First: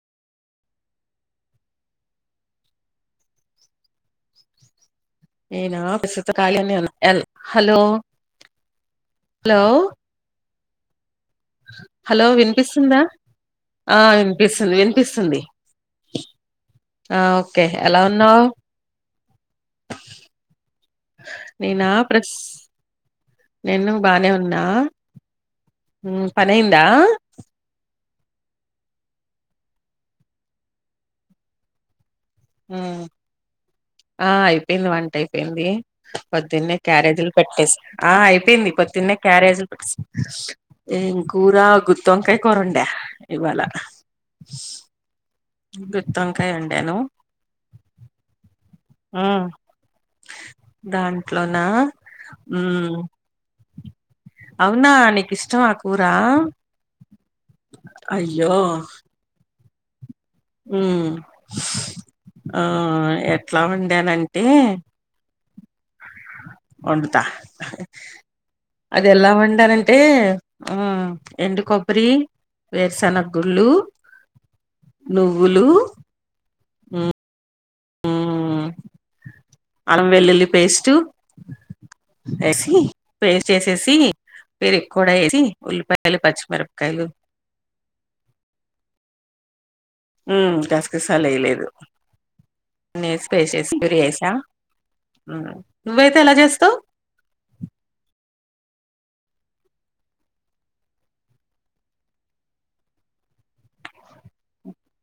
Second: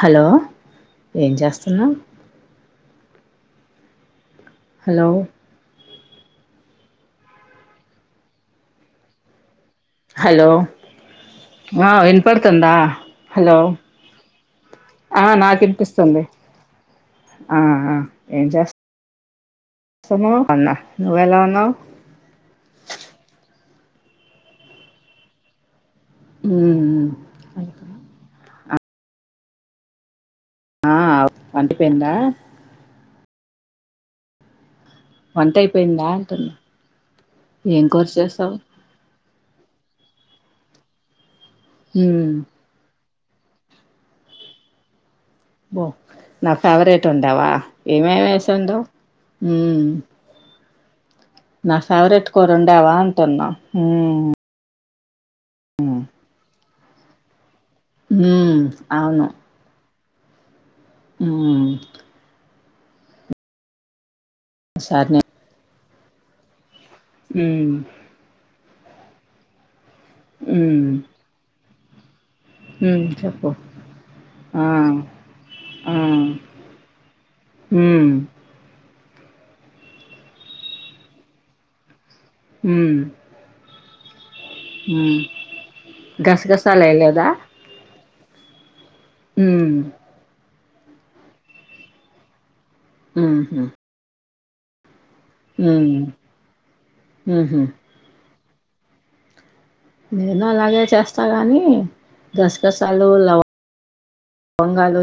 Hello ఏం చేస్తున్నావ్ hello నేనా ాల హలో హలో [unintelligible] హలో ఆ విన హలో పడుతుందా వినిపిస్తుందా హలో ఆ వినిపిస్తుంది ఆ వినిపిస్తుంది నాకు వినిపిస్తుంది ఆ ఓకే ఆ ఎలా ఉన్నావు ఏమ్ చేస్తా నావ్ అన్న నేనా ప్రస్ నేను బానే ఉన్నా హమ్ పని అయిందా హా వంటిపోయిందా హ హా ఆయి పోయింది వంట అయిపోయింది అయిపోయిందా అంటున్నా పోద్దున్నే క్యారేజీలు కట్టేసి ఏం కూర ఆ చేసావ్ అయిపోయింది పోద్దున్నే క్యారేజీలు పెట్టేసి ఏం కూర ఉమ్ గూత్తొంకాయ కూర వండా ఇవాల బో నా ఫేవరేట్ వండావా ఏమే మేం వేసి వండావ్ మ్ దాన్ నా ఫెవరెట్ కూర వండావా అంటన్నా అవునా నీకు ఇష్టం ఆ కూర అయ్యో! మ్ అవును ఉ ఉమ్ ఆ ఎట్లా వండానంటే సరే వండతా ఉమ్ అది ఎలా వండనే అంటే హ్మ్. ఎండు కొబ్బరి హ్మ్. వేరుసన చెప్పు. గుళ్ళు, ఆ! నువ్వులు మ్ అలం వెల్లుల్లి పేస్ట్ ఏసి హ్మ్. పేస్ట్ చేసేసి పెరుగు కూడా హ్మ్. వేసి ఉల్లిపాయలు పచ్చిమిరపకాయలు గసగసాలేయలేదా? మ్ గసుకుసలు ఎయలేదు అన్నేసి పేస్ట్ హుహు. చేసి పెరుగు వేసా హ్మ్. నువ్వైతే ఎలా చేస్తావ్ హుహు. నేను అలాగే చేస్తా కానీ గసగసాలు, లవ్ బొంగాలు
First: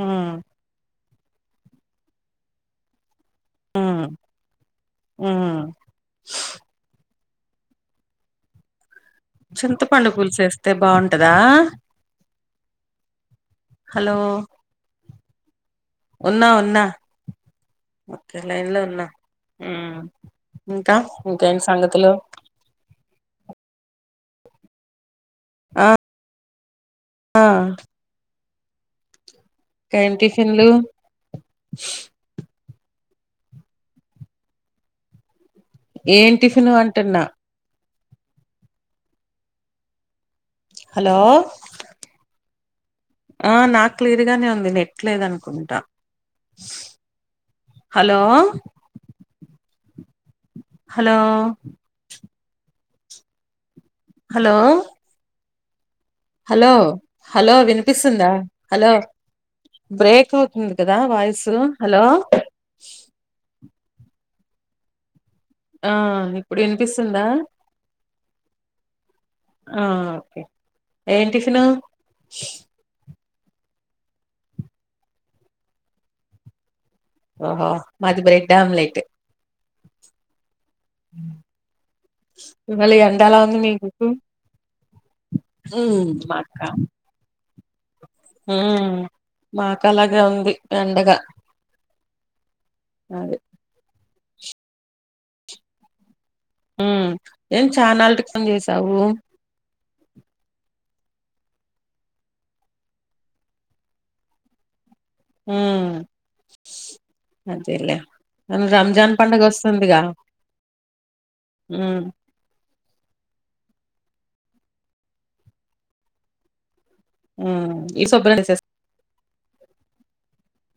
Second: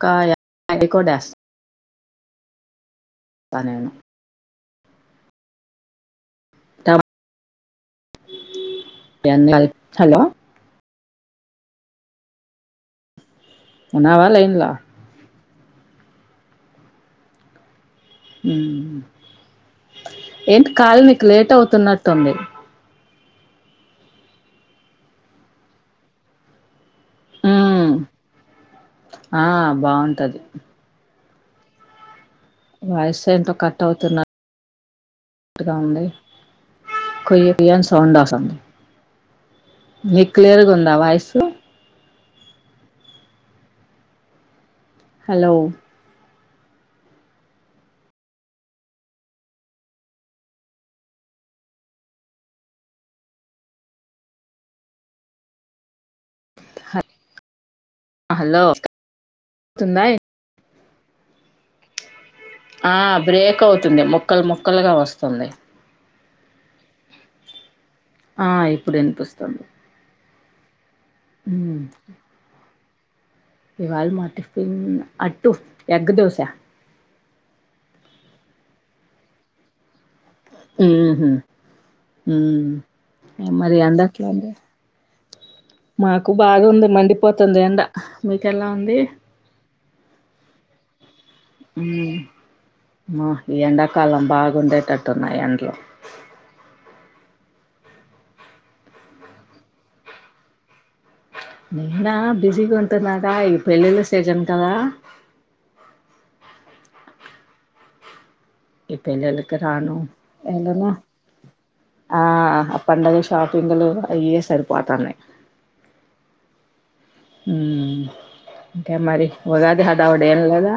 హ్మ్. కాయ అడికూడాస్ తనను మ్ తమ కలిపి. చింతపండు హలో! పూలుసు వేస్తే బాగుంటదా హలో ఉన్నావా లైన్లా ఉన్నా ఉన్నా ఒకే లైన్ లో హ్మ్. ఉన్నా మ్ ఏంటి ఇంకా కాల్ నీకు లేట్ ఇంకేం సంగతులు అవుతున్నట్టుంది. ఆ ఆ హ్మ్. ఆ ఇంకేం బాగుంటది టిఫిన్లు వాయిస్ ఏంటో కట్ అవుతున్నా కరెక్ట్ గా ఉంది ఏం టిఫిన్ అంటున్నా కోయ్ అని సౌండ్ వస్తుంది మీకు క్లియర్గా ఉందా హలో వాయిసు ఆ నాకు క్లియర్ గానే ఉంది నెట్ హలో లేదనుకుంటా hello hello hello hello hello వినిపిస్తుందా హలో స్తుందా బ్రేక్ అవుతుంది కదా వాయిస్ హలో ఆ బ్రేక్ అవుతుంది ముక్కలు ముక్కలుగా వస్తుంది ఆ ఇప్పుడు వినిపిస్తుందా ఆ ఇప్పుడు వినిపిస్తుంది ఆ ఓకే ఏం టిఫిన్ ఉమ్ ఇవాళ మా టిఫిన్ అట్టు ఎగ్ దోసా ఓహో మాది బ్రెడ్ ఆమ్లెట్ హు హుం ఇవాళ ఎండలా హుమ్మ్ ఉంది మరి మీకు ఎండ ఎట్లుంది ఉమ్ మాకు మాకా బాగుంది మండిపోతుంది ఎండ మీకెల ఉంది. అలాగె ఉంది ఎండగ హుమ్మ్ మ ఎండాకాలం బాగుండెటట్టు ఉన్నయ్ ఎండ్లు ఊమ్ ఏం చానాళ్టికి ఫోన్ చేసావు. నేనా బిజీగ ఉంటున్నాగ ఈ పెళ్ళిళ్ళ సీజన్ కదా హుమ్మ్ అంతేలే ఇపెళ్ళిళకు రాను యెళ్ళను ఉమ్ ఆ పండగ షాపింగ్లు అయె సరిపోతన్నయ్ ఉమ్ ఉమ్మ్ ఈ శుభ్రం చేసేస్ ఇంకేం మరి ఉగాది హడావుడి యేంలేద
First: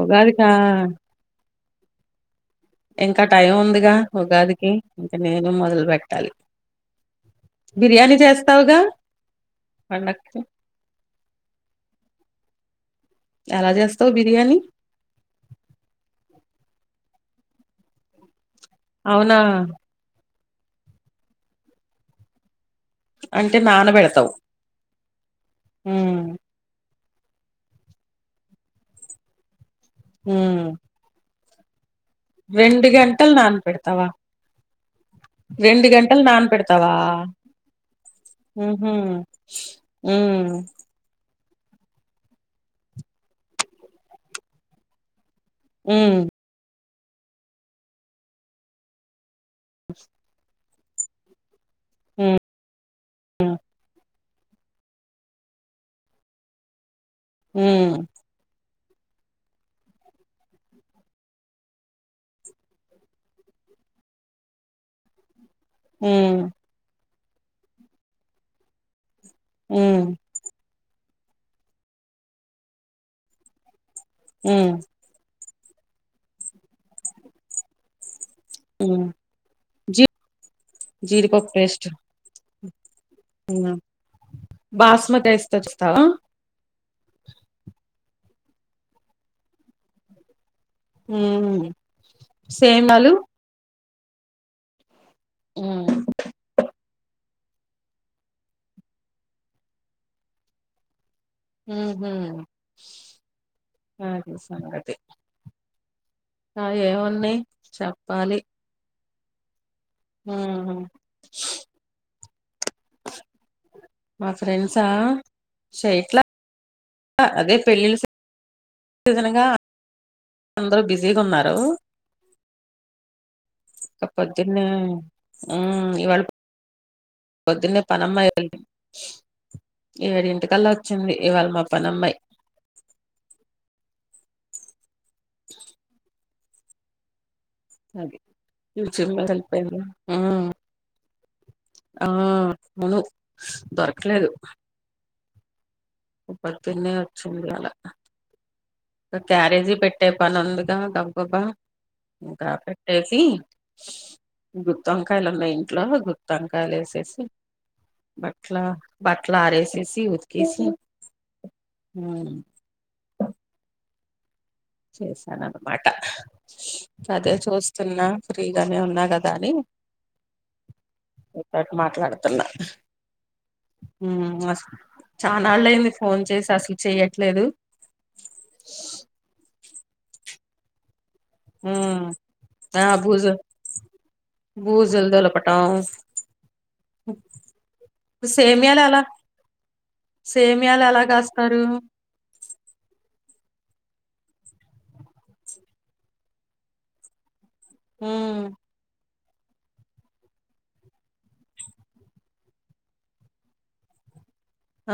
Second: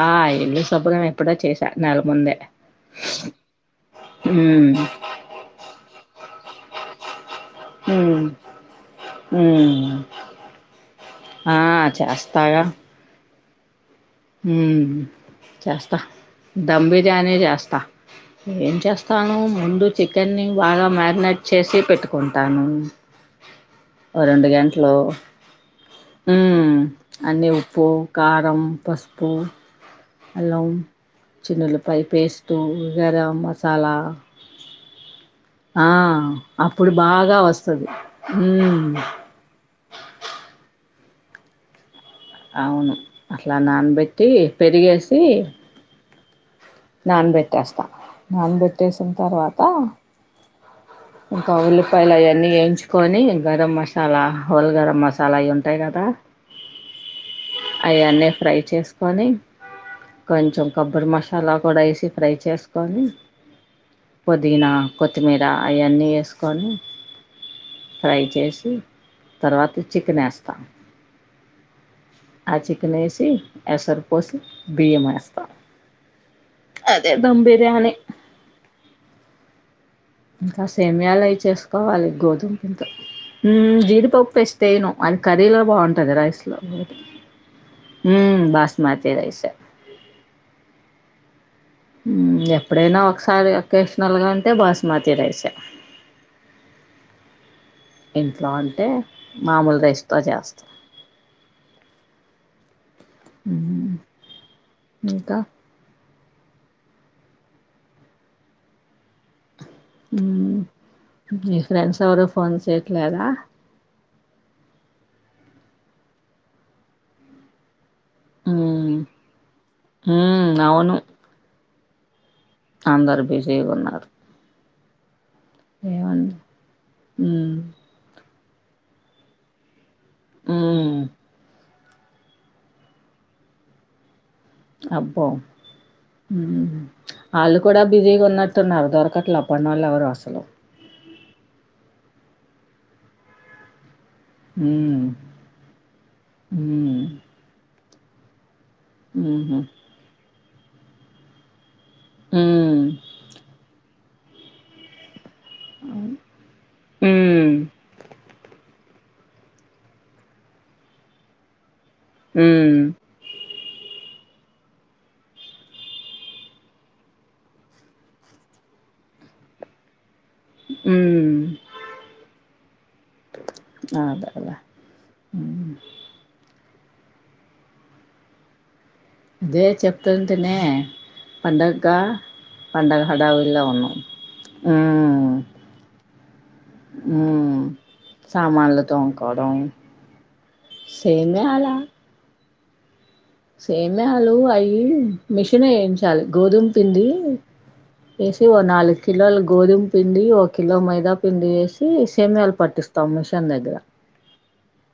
ఆ ఉగాదికా ఇల్లు సుబ్రం ఎప్పుడో చేసుకున్న చేశ నెల ముందే ఇంక టైం ఉందిగా మ్మ్ ఉగాదికి ఇంక నేను మొదల్ బెట్టాలి బిర్యానీ మ్మ్ చేస్తావుగా మ్మ్ పండుకు ఆ చేస్తగా ఎలా జేస్త హుమ్మ్ చేస్తా ధమ్ బిర్యాని జేస్త యేమ్ చేస్తాను అవునా ముందు చికెన్ని బాగ మ్యాగ్నేట్ చేసి పెట్టుకుంటాను అంటే నానబెడతావు రెండు గెంట్లొ ఉమ్ హుమ్మ్ అన్ని ఉప్పు కారం పసుపు ఉమ్ అల్లం చిన్నలు పైపేస్టు రెండు గరం గంటలు మసాలా నానబెడతావా ఆ రెండు గంటలు అప్పుడు నానపెడతావా బాగా వస్తాది హుమ్మ్ ఉమ్మ్ అవును అట్ల నాన్ బెట్టి పెరిగేసి ఊమ్ నాన్బెట్టేస్త నాన్ బెట్టేసిన్ తర్వాత్ బస్ ఇంక ఉల్లిపాయల్ ఆయన్ని యేంచుకొనీ గరం మసాలా హోల్ గరం మసాల అయి ఉంటాయ్ గాద ఉమ్ అయ్ అన్నీ ఫ్రై చేస్ కొని కొంచొం కొబ్బరి మషాల కూడ యేసి ఫ్రై చేస్ కొని పుదీనా కొత్తిమీర అయిన్ని యేస్ ఉమ్ కొనీ ఫ్రై చేసి తర్వాత్ ఉమ్ చికెన్ ఏస్త ఆ చికెన్ యేసి ఎసరు పోసి ఉమ్ బియ్యం వేస్త అదే దమ్ బిర్యాని హుమ్ ఇంక సేమ్యాల్ అయి చేస్ కోవాలి గోధుమ్ ఉమ్ హుమ్మ్ జీడిపప్ పేస్ట్ ఎయైను అది బాస్మతి రైస్ తో కర్రీలో చేస్తావా బాగుంటది రైస్ లో హూమ్మ్ బాస్మతి రైస్ ఎ ఉమ్ హుమ్ ఎప్పుడైన సేమలు ఒకసారి ఒకేషనల్ గా అంటే బాస్మతి తిరేశ ఉమ్ ఇంట్లో అంటే మామూల్ రైసుతో జేస్త ఊహు, మ్మ్, అది సంగతి. ఇంకా నాయ్ ఏం ఉన్నాయి చెప్పాలి హూమ్ ఉహు మీ ఫ్రెండ్స్ ఎవరు ఫోన్ చేయట్లేదా మా ఫ్రెండ్సా చెయట్ల అదే పెళ్ళిళ్ళ సీజన్ మ్మ్, సీజనుగా మ్మ్, అందరు అవును బిజీగున్నారు అందరు బిజి ఇకా పొద్దున్నే ఇవాళ ఏమండి ఉమ్ ఉమ్ పొద్దున్నే పనిఅమ్మయి ఎదింటికల్ల ఉమ్ వచ్చింది ఇవాళ మా పానమ్మయి అబ్బో ఉమ్ వాళ్ళు కూడా అది బిజీగా ఉన్నట్టున్నారు ట్యూషన్ మీద దొరకట్లు వెళ్ళిపోయింది పనోల్లో ఎవరు అసలు ఉమ్ ఆ అవును దొరక ఉమ్ ఇ పొద్దున్నే ఉమ్ ఒచ్చింది అలా. ఉహు క్యారేజీ పెట్టే పని ఉందిగా, గబగబా. కాగ ఉమ్ పెట్టేసి గుత్తొంకాయ్ కాయలు ఉన్నయ్ ఇంట్లో గుత్తొంకాయలు, వేసేసి ఉమ్ బట్లా బాట్లారేసేసి ఉత్కేసి ఉమ్ చేశానన్నమాట అదే చూస్తున్నా ఫ్రీగానే ఉన్నా కదా అని. ఉమ్ నీతోటి మాట్లాడతున్నా ఉమ్ అ అదేలే చాన్నాళ్ళు ఉమ్ అయింది ఫోన్ చేసి అసలు చెయ్యట్లేదు అదే చెప్తుంటేనే పండక్కా ఉమ్ ఆ పండగ బూజు హడావిడిలో ఉన్నాం బూజులు ఉమ్ దులపటం ఉమ్ సేమియాలు సామాన్లు ఎలా తోముకోవడం. సేమియాలు ఎలా సేమే కాస్తారు? అలా సేమ్యాలు అయి మిషన్ వేయించాలి, గోధుమ పింది ఉమ్ ఏసి ఓగ నాలుగు కిలోలు గోధుమ పిండి, ఒ కిలో మైదా పిండి వేసి సేమియాలు పట్టిస్తాము, మిషన్ దగ్గర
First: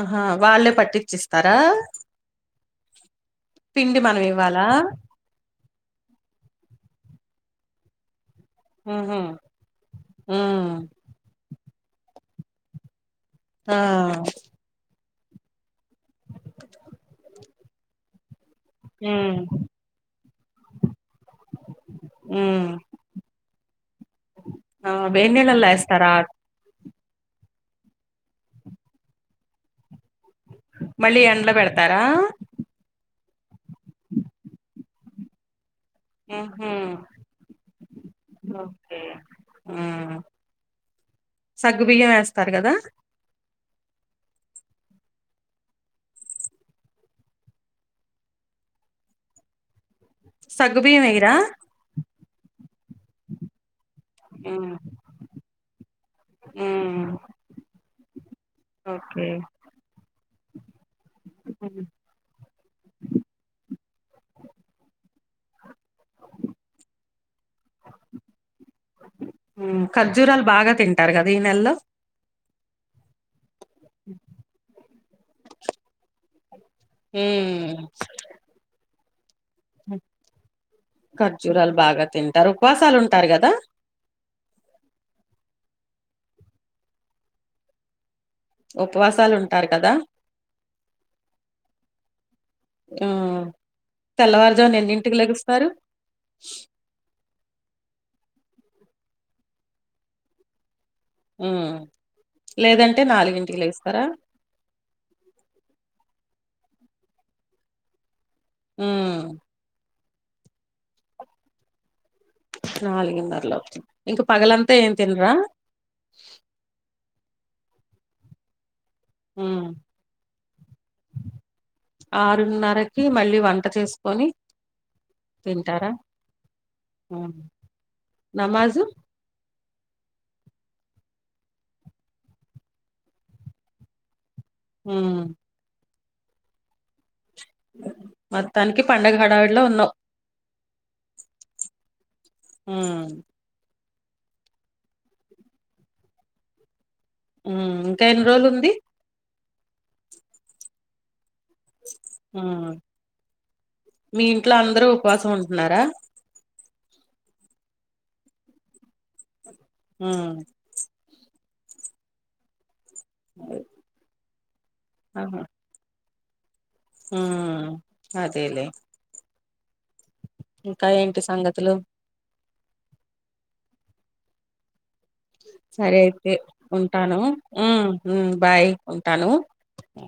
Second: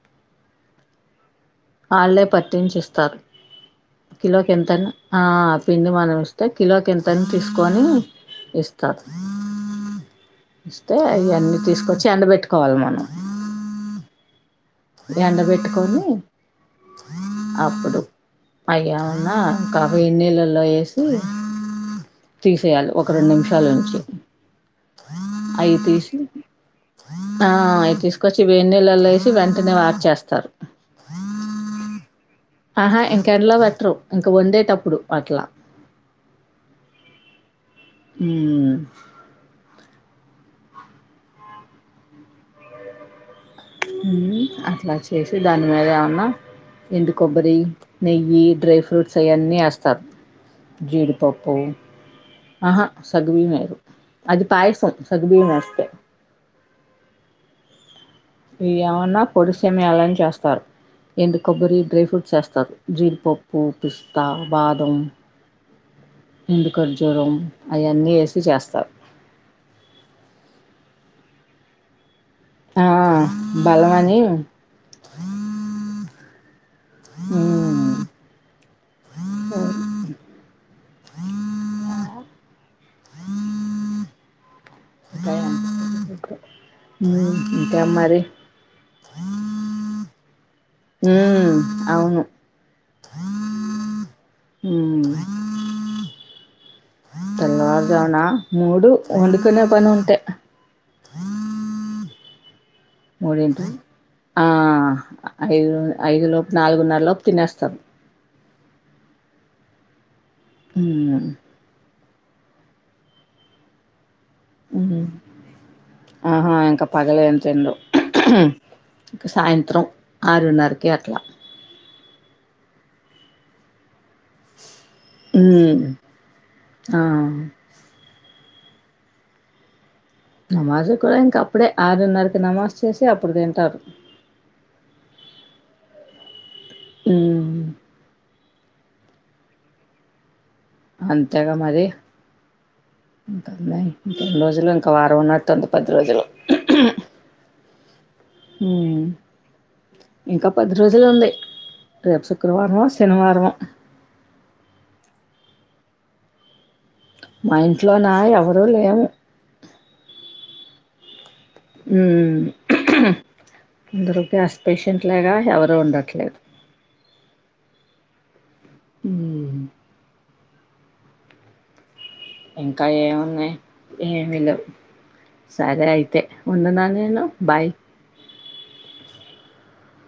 ఆహా వాళ్ళే పట్టిచ్చిస్తారా. పట్టించి ఇస్తారు, పిండి మనం కిలోకి ఇవ్వాలా ఎంతన్న ఆ పిండి మనం ఇస్తే కిలోకి ఎంతని తీసుకొని ఇస్త, ఉహు ఉమ్ ఇస్తే ఇయన్ని తీసుకొచ్చి ఎండబెట్టుకోవాలి మనం. ఆ ఎండబెట్టుకొని అప్పుడు అయ్యామన్నా ఉమ్ కాబోయే ఇన్నీళ్ళల్లో ఏసి ఉమ్ తీసేయాలి ఒక రెండు నిమిషాలు ఉంచి ఆ వెన్నీలల్లో అవి ఏస్తారా? తీసి ఆ అవి తీసుకొచ్చి వేనీళ్లలో ఏసి వెంటనే వాట్ చేస్ మళ్ళ ఎండ్ల పెడతారా? ఆహా ఇంకెండలో పెట్టరు, ఇంక వండేటప్పుడు అట్లా ఉహు ఉమ్ ఓకే ఉమ్ సగ్గు బియ్యం ఏస్తారు కదా. ఉహు అట్లా చేసి దాని మీద ఏమన్నా ఎండు కొబ్బరి, నెయ్యి, డ్రై ఫ్రూట్స్ అయన్నీ ఏస్ తర్ సగ్గుబియ్యం ఎయ్యరా జీడిపప్పు ఆహా సగ్గుబియ్యమే అది, అది ఉమ్ పయిసం సగ్గుబియ్యం ఏస్తే ఉమ్ ఏమన్నా ఓకే పొడి సేమియాలని చేస్తారు. ఎండు కొబ్బరి డ్రై ఫ్రూట్స్ ఏస్తారు, జీడిపప్పు పిస్తా, బాదం ఎండు ఖర్జూరం అయన్నీ ఏసి చేస్తారు. ఉమ్ ఖర్జూరాలు బాగా తింటారు కదా ఈ నెల్లో ఆ బలమని ఉమ్ మ్మ్ ఖర్జూరాలు బాగా తింటారు, ఉపసాలు ఉంటారు కదా. ఇంకేం మరి? ఉపవాసాలు ఉంటారు కదా. మ్మ్ అవును ఉమ్ ఆ తెల్లవారు జామున మ్మ్ ఎన్నింటికి లెగుస్తారు? తెల్లవారుజామున మూడు వండుకునే పని ఉంటే. ఉమ్ లేదంటే నాలుగింటికి మూడింటి మ్ లెగుస్తారా ఆ ఐదు ఐదు లోప్ నాలుగున్నర లోపు తినేస్తాం ఉమ్ ఉమ్ నాలుగున్నర లోపు ఇంక పగలంతా ఏం మ్మ్ తినరా ఎం తిందు ఉమ్, సాయంత్రం ఆరున్నరకి అట్లా ఆరున్నరకి మళ్ళీ వంట చేస్ ఉమ్ ఆ ఉమ్, నమాజు నమాజు కూడా ఇంక అప్పుడే ఆరున్నరకి నమాజ్ చేసి అప్పుడు తింటారు మ్ మ్మ్ మొత్తానికి పండగ హడావిడిలో ఉన్నావు అంతేగా మరి ఉమ్ రెండు రోజులు ఇంకా వారం ఉన్నట్టు ఉంది పది రోజులు హు మ్ ఇంకా ఎన్ని రోజులు ఉంది ఉమ్ ఇంకా పది రోజులు ఉంది రేప్ ఉమ్, శుక్రవారమొ శనివారంమొ మీ ఇంట్లో అందరూ ఉపవాసం ఉంటున్నారా మా ఇంట్లో నా ఎవరూ లేరు ఆ హు మ్ అందరకి అస్పేషంట్ గా ఎవరు ఉండట్లే హ అదేలే ఉమ్ ఇంకా ఏంటి సంగతులు ఇంకా ఏమున్నాయి ఏమిలెవ్ సరే అయితే ఉంటాను నేను బాయ్ ఉ ఉ బాయ్ ఉంటాను అ